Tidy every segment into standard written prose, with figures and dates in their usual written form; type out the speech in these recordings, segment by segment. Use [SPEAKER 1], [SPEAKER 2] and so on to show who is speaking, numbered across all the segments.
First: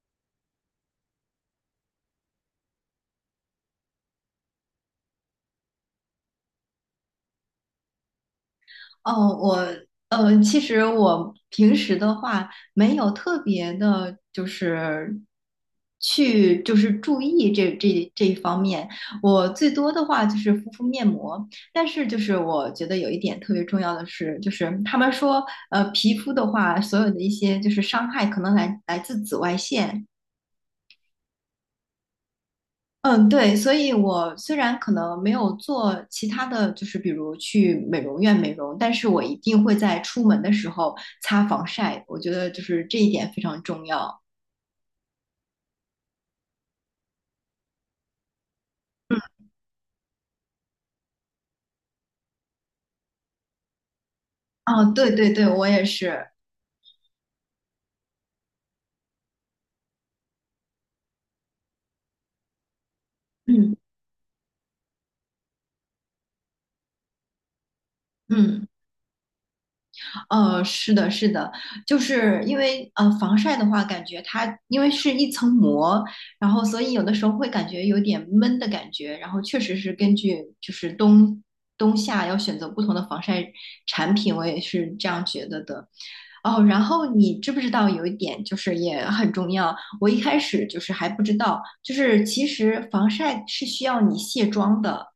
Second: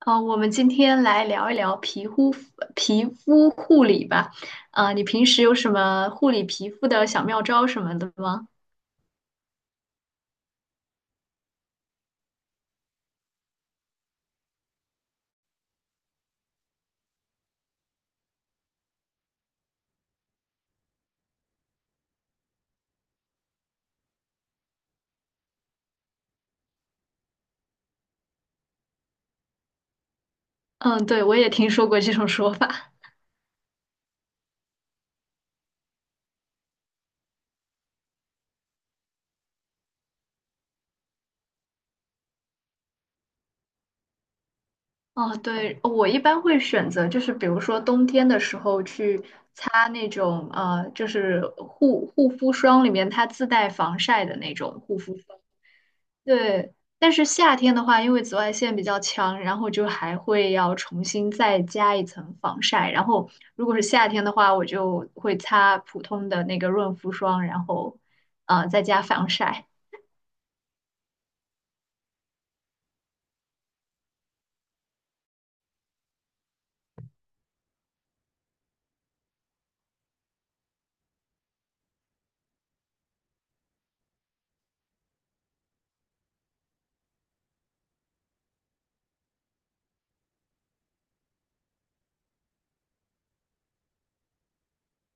[SPEAKER 1] 我们今天来聊一聊皮肤护理吧。啊，你平时有什么护理皮肤的小妙招什么的吗？
[SPEAKER 2] 哦，我其实我平时的话没有特别的，就是去就是注意这一方面。我最多的话就是敷敷面膜，但是就是我觉得有一点特别重要的是，就是他们说皮肤的话，所有的一些就是伤害可能来自紫外线，
[SPEAKER 1] 嗯，对，我也听说过这种说法。
[SPEAKER 2] 嗯，对，所以我虽然可能没有做其他的就是，比如去美容院美容，但是我一定会在出门的时候擦防晒，我觉得就是这一点非常重要。
[SPEAKER 1] 哦，对，我一般会选择就是比如说冬天的时候去擦那种就是护肤霜里面它自带防晒的那种
[SPEAKER 2] 嗯，哦，
[SPEAKER 1] 护
[SPEAKER 2] 对
[SPEAKER 1] 肤。
[SPEAKER 2] 对对，我也是。
[SPEAKER 1] 对，但是夏天的话，因为紫外线比较强，然后就还会要重新再加一层防晒。然后如
[SPEAKER 2] 嗯
[SPEAKER 1] 果是夏天的话，我就会擦普通的那个润肤霜，然后
[SPEAKER 2] 嗯。
[SPEAKER 1] 再加防晒。
[SPEAKER 2] 是的，是的，就是因为防晒的话，感觉它因为是一层膜，然后所以有的时候会感觉有点闷的感觉，然后确实是根据就是夏要选择不同的防晒产品，我也是这样觉得的。哦，然后你知不知道有一点就是也很重要，我一开始就是还不知道，就是其实防晒是需要你卸妆的，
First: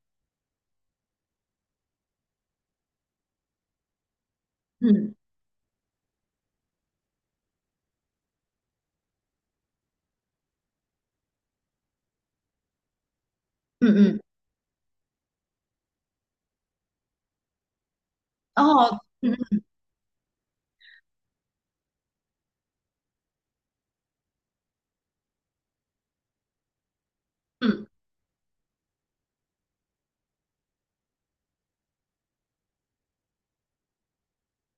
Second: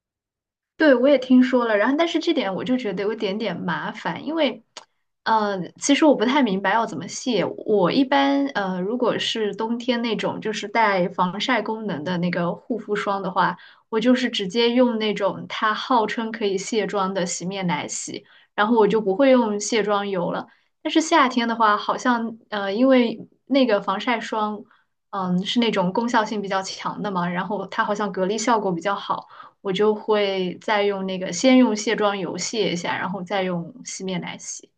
[SPEAKER 1] 对，我也听说了，然后但是这点我就觉得有一点点麻烦，因为，
[SPEAKER 2] 嗯
[SPEAKER 1] 其实我不太明白要怎么卸。我一般如果是冬天那种就是带防晒功能的那个护肤霜的话，
[SPEAKER 2] 嗯
[SPEAKER 1] 我就
[SPEAKER 2] 嗯，
[SPEAKER 1] 是直接用那种它号称可以卸妆的洗面奶洗，然后我
[SPEAKER 2] 哦，
[SPEAKER 1] 就不会
[SPEAKER 2] 嗯嗯
[SPEAKER 1] 用卸妆油了。但是夏天的话，好像因为那个防晒霜，是那种功效性比较强的嘛，然后它
[SPEAKER 2] 嗯。
[SPEAKER 1] 好像隔离效果比较好。我就会再用那个先用卸妆油卸一下，然后再用洗面奶洗。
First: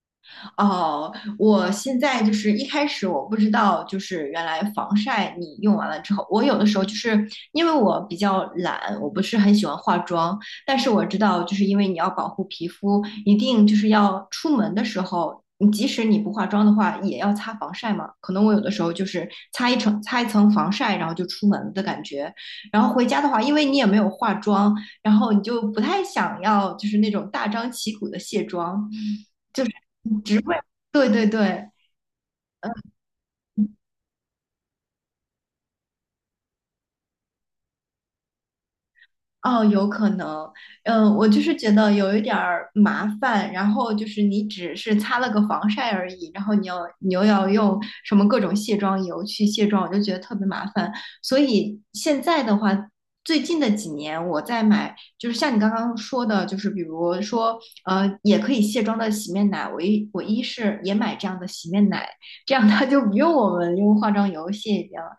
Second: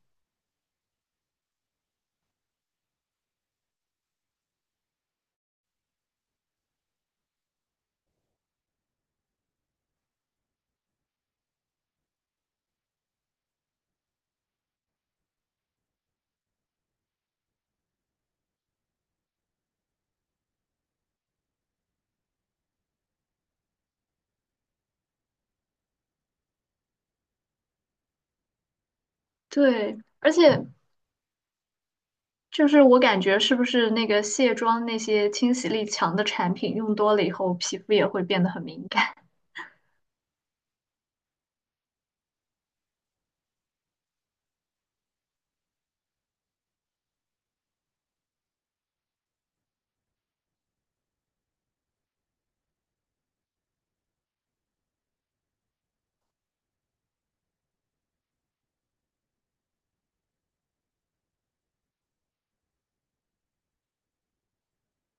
[SPEAKER 2] 哦，我现在就是一开始我不知道，就是原来防晒你用完了之后，我有的时候就是因为我比较懒，我不是很喜欢化妆，但是我知道，就是因为你要保护皮肤，一定就是要出门的时候，你即使你不化妆的话，也要擦防晒嘛。可能我有的时候就是擦一层防晒，然后就出门的感觉。然后回家的话，因为你也没有化妆，然后你就不太想要就是那种大张旗鼓的卸妆。
[SPEAKER 1] 对，而
[SPEAKER 2] 只
[SPEAKER 1] 且
[SPEAKER 2] 会，对对对，
[SPEAKER 1] 就是我感觉是不是那个卸妆那些清洗力强的产品用多了以后，皮肤也会变得很敏感。
[SPEAKER 2] 哦，有可能，嗯，我就是觉得有一点儿麻烦，然后就是你只是擦了个防晒而已，然后你又要用什么各种卸妆油去卸妆，我就觉得特别麻烦。所以现在的话，最近的几年我在买，就是像你刚刚说的，就是比如说，也可以卸妆的洗面奶，我是也买这样的洗面奶，这样它就不用我们用化妆油卸一遍了。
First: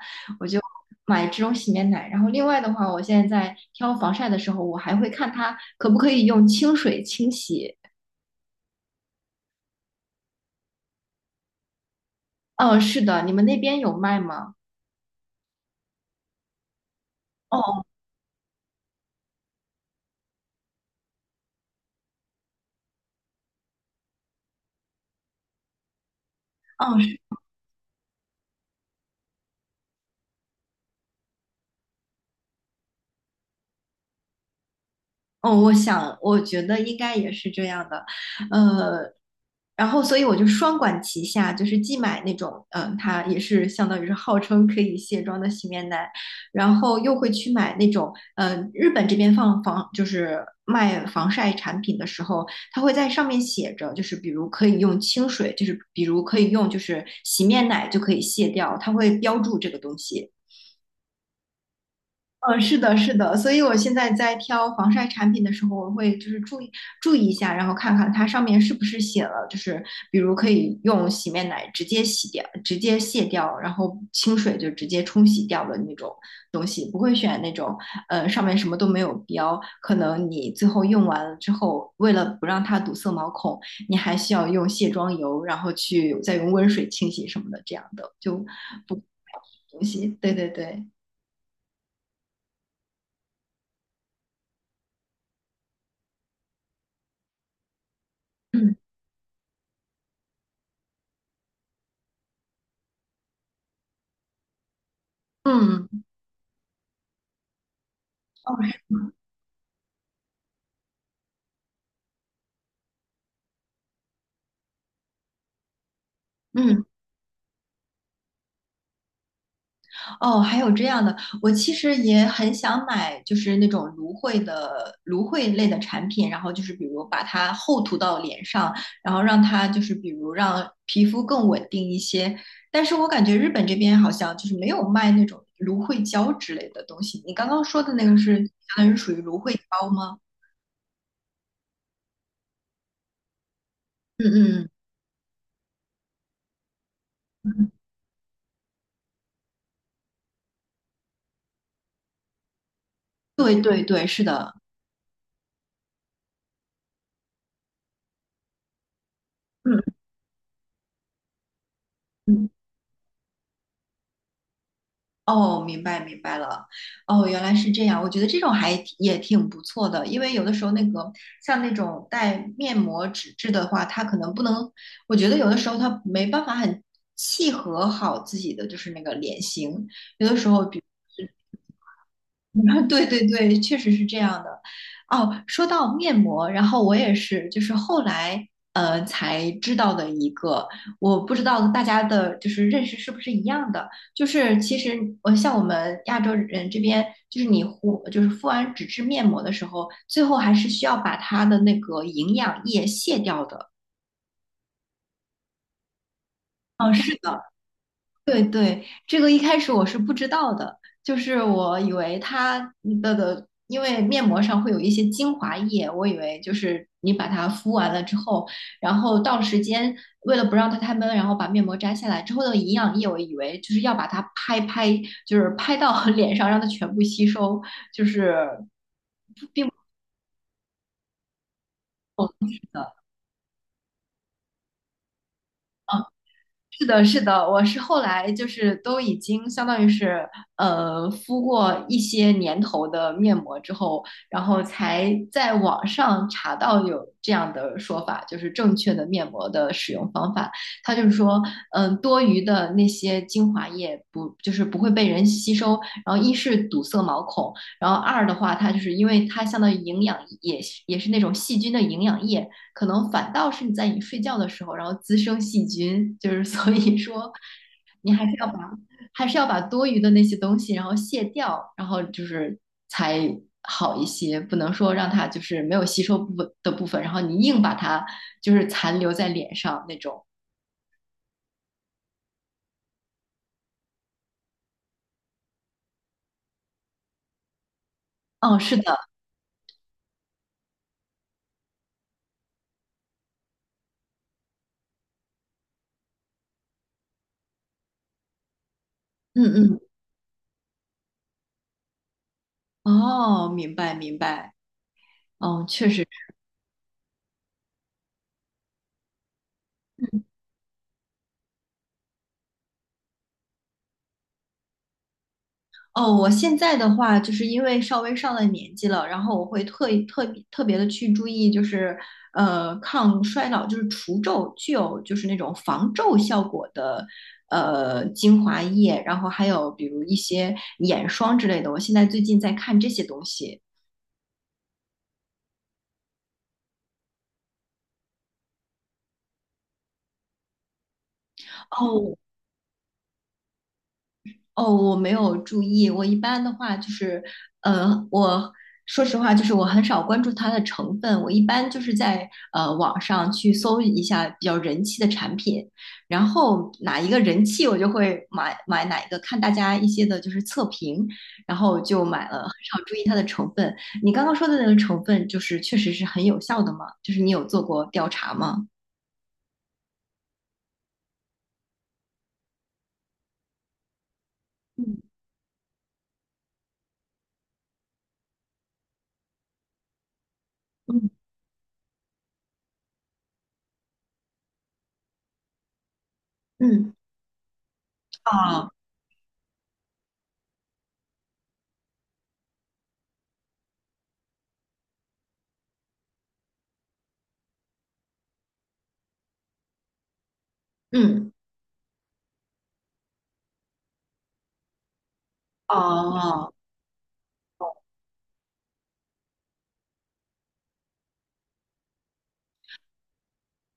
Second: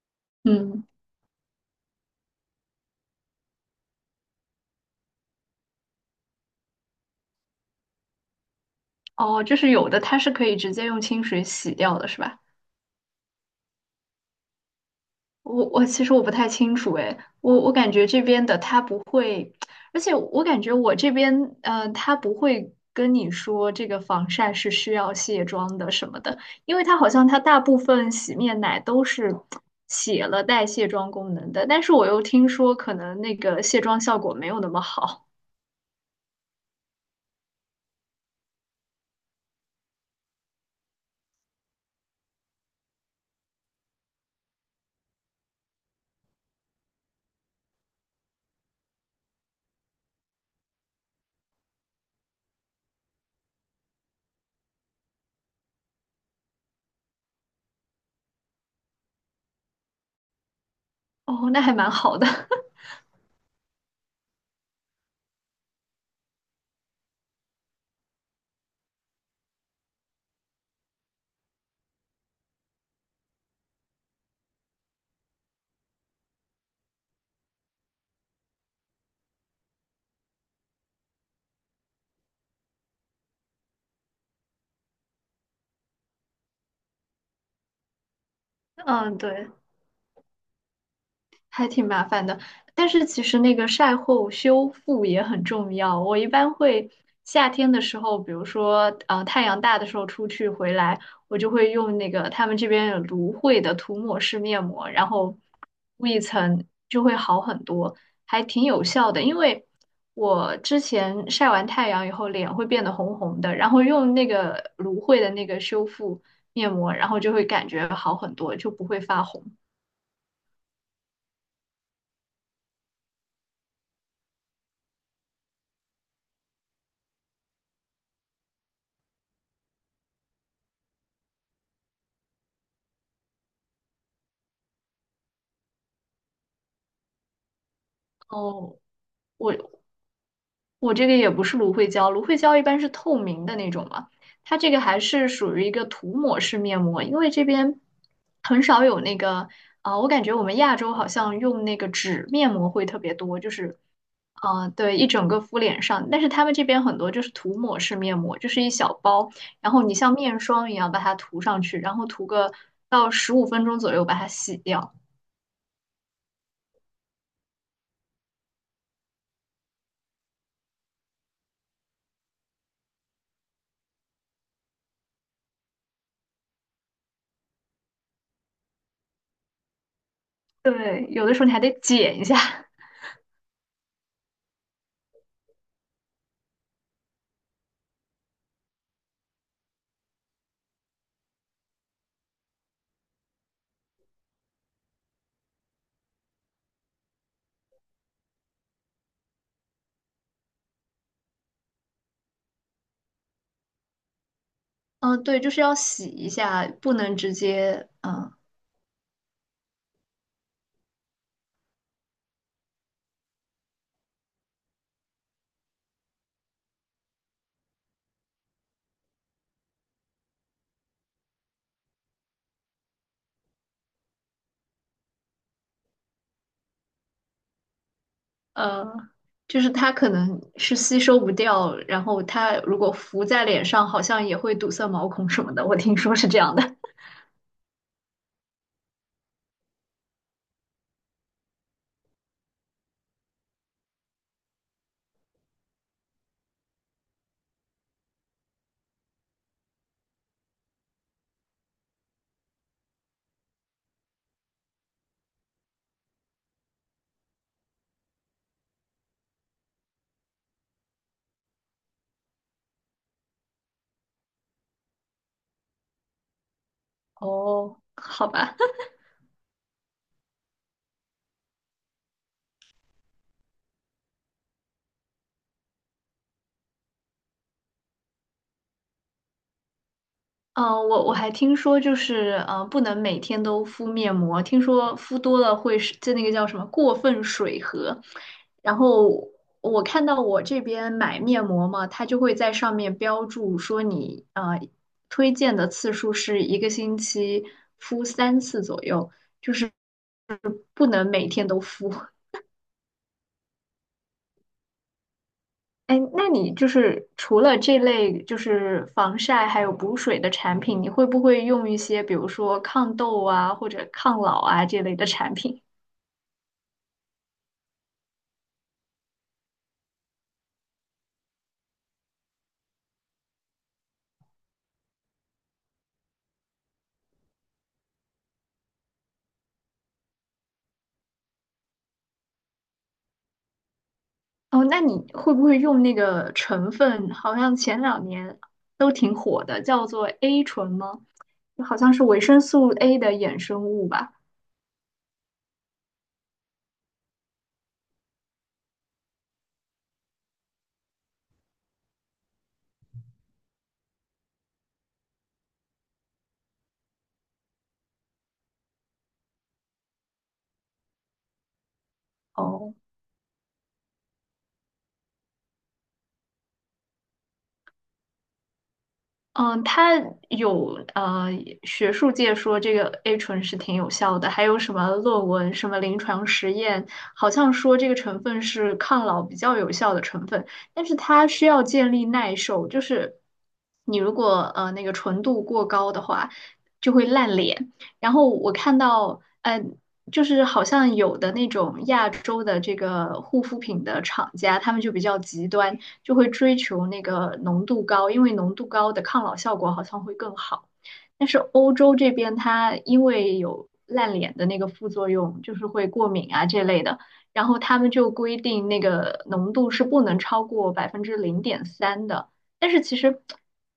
[SPEAKER 1] 嗯，
[SPEAKER 2] 买这种洗面奶。然后另外的话，我现在在挑防晒的时候，我还会看它可不可以用清水清洗。
[SPEAKER 1] 哦，就是有的它是可以直接用清水洗掉的，是吧？
[SPEAKER 2] 嗯，是的，你们那边有卖吗？
[SPEAKER 1] 我其实我不太清楚诶，我
[SPEAKER 2] 哦
[SPEAKER 1] 感觉这边的他不会，而且我感觉我这边他不会跟你说这个防晒是需要卸妆的什么的，因为
[SPEAKER 2] 哦，
[SPEAKER 1] 他好像他大部分洗面奶都是写了带卸妆功能的，但是我又听说可能那个卸妆效果没有那么好，
[SPEAKER 2] 哦，我想，我觉得应该也是这样的，呃，然后所以我就双管齐下，就是既买那种，嗯、它也是相当于是号称可以卸妆的洗面奶，然后又会去买那种，日本这边就是卖防晒产品的时候，它会在上面写着，就是比如可以用清水，就是比如可以用就是洗面奶就可以卸掉，它会标注这个东西。
[SPEAKER 1] 哦，那还蛮好的，
[SPEAKER 2] 嗯，是 的，是的，所以我现在在挑防晒产品的时候，我会就是注意一下，然后看看它上面是不是写了，就是比如可以用洗面奶直接洗掉、直接卸掉，然后清水就直接冲洗掉的那种东西，不会选那种上面什么都没有标，可能你最后用完了之后，为了不让它堵塞毛孔，你还需要用卸妆油，然后去再用温水清洗什么的，这样的就不
[SPEAKER 1] 嗯，对。
[SPEAKER 2] 东西。对对对，
[SPEAKER 1] 还挺麻烦的。但是其实那个晒后修复也很重要。我一般会夏天的时候，比如
[SPEAKER 2] 嗯
[SPEAKER 1] 说太阳大的时候出去回来，我就会用那个他们这边有芦荟的涂抹式面膜，然后
[SPEAKER 2] 嗯。
[SPEAKER 1] 敷一层就会好很多，还挺有效的。因为我之前晒完太阳以后脸会变得红红的，然后用那个芦荟的那个修复面
[SPEAKER 2] 嗯，
[SPEAKER 1] 膜，然后就会感觉好很多，就不会发红。
[SPEAKER 2] 哦，还有这样的，我其实也很想买，就是那种芦荟类的产品，然后就是比如把它厚涂到脸上，然后让它就是比如让皮肤更稳定一些。但是我感觉日本这边好像就是没有卖那种芦荟胶之类的东西。你刚刚说的那个是相
[SPEAKER 1] 哦，
[SPEAKER 2] 当于属于芦荟胶吗？
[SPEAKER 1] 我这个也不是芦荟胶，芦荟胶一般是透明的那种嘛，
[SPEAKER 2] 嗯
[SPEAKER 1] 它
[SPEAKER 2] 嗯，
[SPEAKER 1] 这个还是属于一个涂抹式面膜，因为这
[SPEAKER 2] 嗯
[SPEAKER 1] 边很少有那个啊、我感觉我们亚洲好像用那个纸面膜会特别多，就
[SPEAKER 2] 对
[SPEAKER 1] 是
[SPEAKER 2] 对对，是的，
[SPEAKER 1] 啊，对，一整个敷脸上，但是他们这边很多就是涂抹式面膜，就是一小包，然后你
[SPEAKER 2] 嗯
[SPEAKER 1] 像面霜一样把它涂上去，然后涂
[SPEAKER 2] 嗯。
[SPEAKER 1] 个到15分钟左右把它洗掉，
[SPEAKER 2] 哦，明白明白了，哦，原来是这样。我觉得这种还挺也挺不错的，因为有的时候那个像那种带面膜纸质的话，它可能不能，我觉得有的时候它没办法很契合好自己的就是那个脸型，有的时候比。
[SPEAKER 1] 对，有的时候你还得剪一下。
[SPEAKER 2] 对对对，确实是这样的。哦，说到面膜，然后我也是，就是后来才知道的一个，我不知道大家的就是认识是不是一样的。就是其实像我们亚洲人这边，就是就是敷完纸质面膜的时候，最后还是需要把它的那个营养液卸掉的。
[SPEAKER 1] 嗯，对，就是要洗一下，不
[SPEAKER 2] 哦，
[SPEAKER 1] 能
[SPEAKER 2] 是
[SPEAKER 1] 直
[SPEAKER 2] 的。
[SPEAKER 1] 接
[SPEAKER 2] 对对，这个一开始我是不知道的，就是我以为它的，因为面膜上会有一些精华液，我以为就是你把它敷完了之后，然后到时间为了不让它太闷，然后把面膜摘下来之后的营养液，我以为就是要把它拍，就是拍到 脸上让它全部吸收，就是。
[SPEAKER 1] 呃，就是它可能是吸收不掉，然后
[SPEAKER 2] 哦
[SPEAKER 1] 它
[SPEAKER 2] 是
[SPEAKER 1] 如果
[SPEAKER 2] 的
[SPEAKER 1] 浮在脸上，好像也会堵塞毛孔什么的，我听
[SPEAKER 2] 嗯
[SPEAKER 1] 说是这样的。
[SPEAKER 2] 是的，是的，我是后来就是都已经相当于是敷过一些年头的面膜之后，然后才在网上查到有这样的说法，就是正确的面膜的使用方法。它就是说，嗯、多余的那些精华液不就是不会被人吸收，然后一是堵塞毛孔，然后二的话，它就是因为它相当于营养也是那种细菌的营养液，可能反倒是你在你睡觉的时候，然后滋生细菌，就是所以 说
[SPEAKER 1] 哦，
[SPEAKER 2] 你还
[SPEAKER 1] 好
[SPEAKER 2] 是要
[SPEAKER 1] 吧，
[SPEAKER 2] 把多余的那些东西然后卸掉，然后就是才好一些，不能说让它就是没有吸收部分，然后你硬把它就是残留在脸上那种。
[SPEAKER 1] 我还听说就是不能每天都敷面膜，听说敷多了会是就那个叫什么过分水合，
[SPEAKER 2] 哦，
[SPEAKER 1] 然
[SPEAKER 2] 是的，
[SPEAKER 1] 后。我看到我这边买面膜嘛，它就会在上面标注说你推荐的次数是一个星期敷3次左右。
[SPEAKER 2] 嗯
[SPEAKER 1] 就是。
[SPEAKER 2] 嗯，
[SPEAKER 1] 不能每天都敷。
[SPEAKER 2] 哦，明白明白，嗯，确
[SPEAKER 1] 哎，
[SPEAKER 2] 实。
[SPEAKER 1] 那你就是除了这类就是防晒还有补水的产品，你会不会用一些比如说抗痘啊或者抗老啊这类的产品？
[SPEAKER 2] 哦，我现在的话，就是因为稍微上了年纪了，然后我会特意特别的去注意，就是抗衰老，就是除皱，具有就是那种防皱效果的精华液，然后还有比如一些眼霜之类的，我现在最近在看这些东西。
[SPEAKER 1] 哦，那你会不会用那个成分？好像前两年都挺火的，叫做 A 醇吗？好像是
[SPEAKER 2] 哦，
[SPEAKER 1] 维生素 A 的衍生物吧？
[SPEAKER 2] 哦，我没有注意。我一般的话就是，呃，我说实话，就是我很少关注它的成分。我一般就是在网上去搜一下比较人气的产品，然后哪一个人气，我就会买哪一个，看大家一些的就是测评，然后就买了，很
[SPEAKER 1] 哦，
[SPEAKER 2] 少注意它的成分。你刚刚说的那个成分，就是确实是很有效的吗？就是你有做过调查吗？
[SPEAKER 1] 嗯，它有学术界说这个 A 醇是挺有效的，还有什么
[SPEAKER 2] 嗯
[SPEAKER 1] 论文、什么临床实验，好像说这个成分是抗老比较有效的成分，但是
[SPEAKER 2] 嗯
[SPEAKER 1] 它需要建立耐受，就是你如果那个纯度过高的话，就
[SPEAKER 2] 嗯，
[SPEAKER 1] 会烂脸。然后我
[SPEAKER 2] 啊，
[SPEAKER 1] 看到，就是好像有的那种亚洲的这个护肤品的厂家，他们就比较极端。就会追求那个浓度高，因为浓度高的抗老效果好像会更好。但
[SPEAKER 2] 嗯。
[SPEAKER 1] 是欧洲这边它因为有烂脸的那个副作用，就是会过敏啊
[SPEAKER 2] 哦，
[SPEAKER 1] 这类的，然后他们就规定那个浓度是不能超过百分之零点三的。但是其实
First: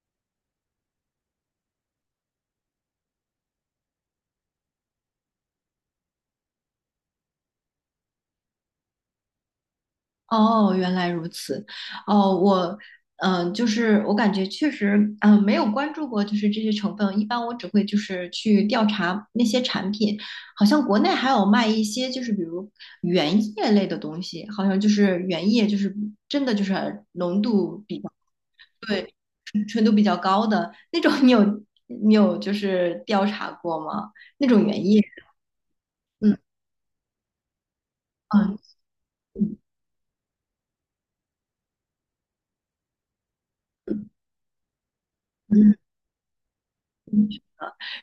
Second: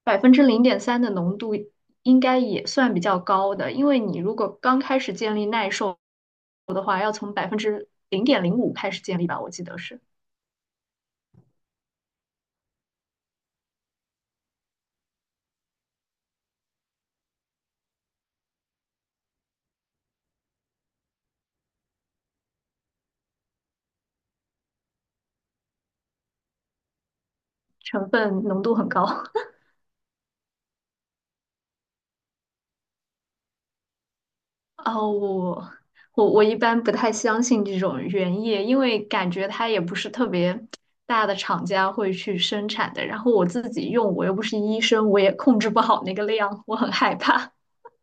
[SPEAKER 1] 百分之零点三的浓度应该也算比较高的，因为你如果刚开始建立耐受的话，要从0.05%开始建立吧，我记得是
[SPEAKER 2] 哦，原来如此。哦，我，嗯、就是我感觉确实，嗯、没有关注过，就是这些成分。一般我只会就是去调查那些产品，好像国内还有卖一些，就是比如原液类的东西，好像就是原液，就是真的就是浓度比
[SPEAKER 1] 成
[SPEAKER 2] 较，
[SPEAKER 1] 分浓度很高。
[SPEAKER 2] 对，纯度比较高的那种。你有就是调查过吗？那种原液？
[SPEAKER 1] 哦，我我
[SPEAKER 2] 嗯
[SPEAKER 1] 我一般不太相信这种原
[SPEAKER 2] 嗯
[SPEAKER 1] 液，因为感觉
[SPEAKER 2] 嗯
[SPEAKER 1] 它也不是特别大的厂家会去生产的。然后我自己用，我又不是医生，我也控制
[SPEAKER 2] 嗯。
[SPEAKER 1] 不好那个量，我很害
[SPEAKER 2] 嗯
[SPEAKER 1] 怕。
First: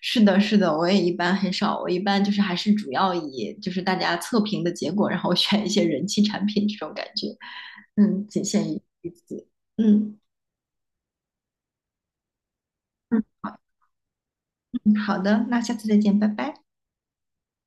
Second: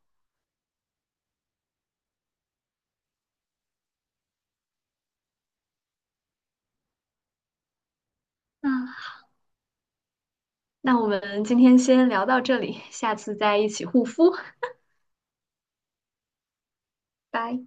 [SPEAKER 2] 是的，是的，我也一般很少，我一般就是还是主要以就是大家测评的结果，然后 选一些人气产品这种感觉，嗯，仅限
[SPEAKER 1] 嗯，
[SPEAKER 2] 于此，嗯
[SPEAKER 1] 那我们今天先聊到这里，下
[SPEAKER 2] 嗯，
[SPEAKER 1] 次再
[SPEAKER 2] 好，
[SPEAKER 1] 一起护肤，
[SPEAKER 2] 嗯，好的，那下次再见，拜拜。
[SPEAKER 1] 拜。